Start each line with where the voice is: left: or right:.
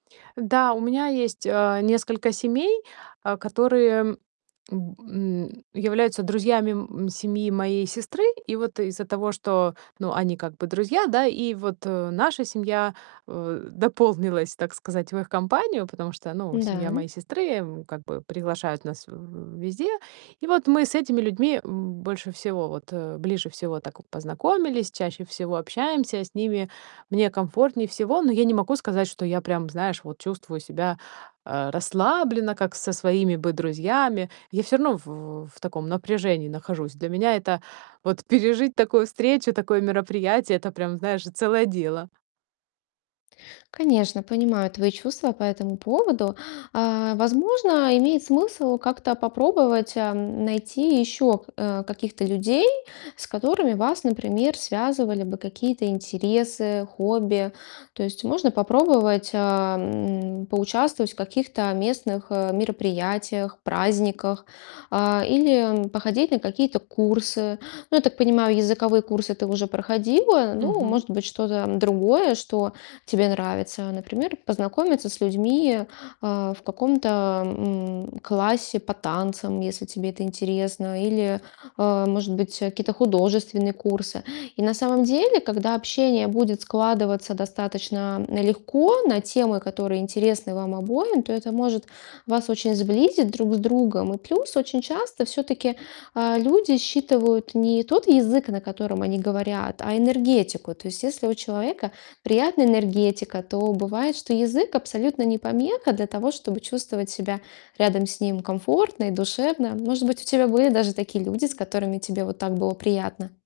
right: Да, у меня есть, э, несколько семей, а, которые, м, н м, являются друзьями, м, семьи моей сестры. И вот из-за того, что, ну, они как бы друзья, да, и вот наша семья, э, дополнилась, так сказать, в их компанию, потому что, ну, семья
left: Да.
right: моей сестры, м, как бы приглашают нас в в везде. И вот мы с этими людьми, м, больше всего вот, э, ближе всего так познакомились, чаще всего общаемся. С ними мне комфортнее всего, но я не могу сказать, что я прям, знаешь, вот чувствую себя, э, расслабленно, как со своими бы друзьями. Я всё равно в в в таком напряжении нахожусь. Для меня это, вот пережить такую встречу, такое мероприятие- это прям, знаешь, целое дело.
left: Конечно, понимаю твои чувства по этому поводу. А, возможно, имеет смысл как-то попробовать, эм, найти ещё к э, каких-то людей, с которыми вас, например, связывали бы какие-то интересы, хобби. То есть можно попробовать, эм, поучаствовать в каких-то местных, э, мероприятиях, праздниках, а, или походить на какие-то курсы. Ну, я так понимаю, языковые курсы ты уже проходила, ну,
right: Мгм.
left: может быть, что-то другое, что тебе нравится. Например, познакомиться с людьми, э, в каком-то, м, классе по танцам, если тебе это интересно, или, э, может быть, э, какие-то художественные курсы. И на самом деле, когда общение будет складываться достаточно легко на темы, которые интересны вам обоим, то это может вас очень сблизить друг с другом. И плюс очень часто всё-таки, а, люди считывают не тот язык, на котором они говорят, а энергетику. То есть если у человека приятная энергетика, то бывает, что язык абсолютно не помеха для того, чтобы чувствовать себя рядом с ним комфортно и душевно. Может быть, у тебя были даже такие люди, с которыми тебе вот так было приятно.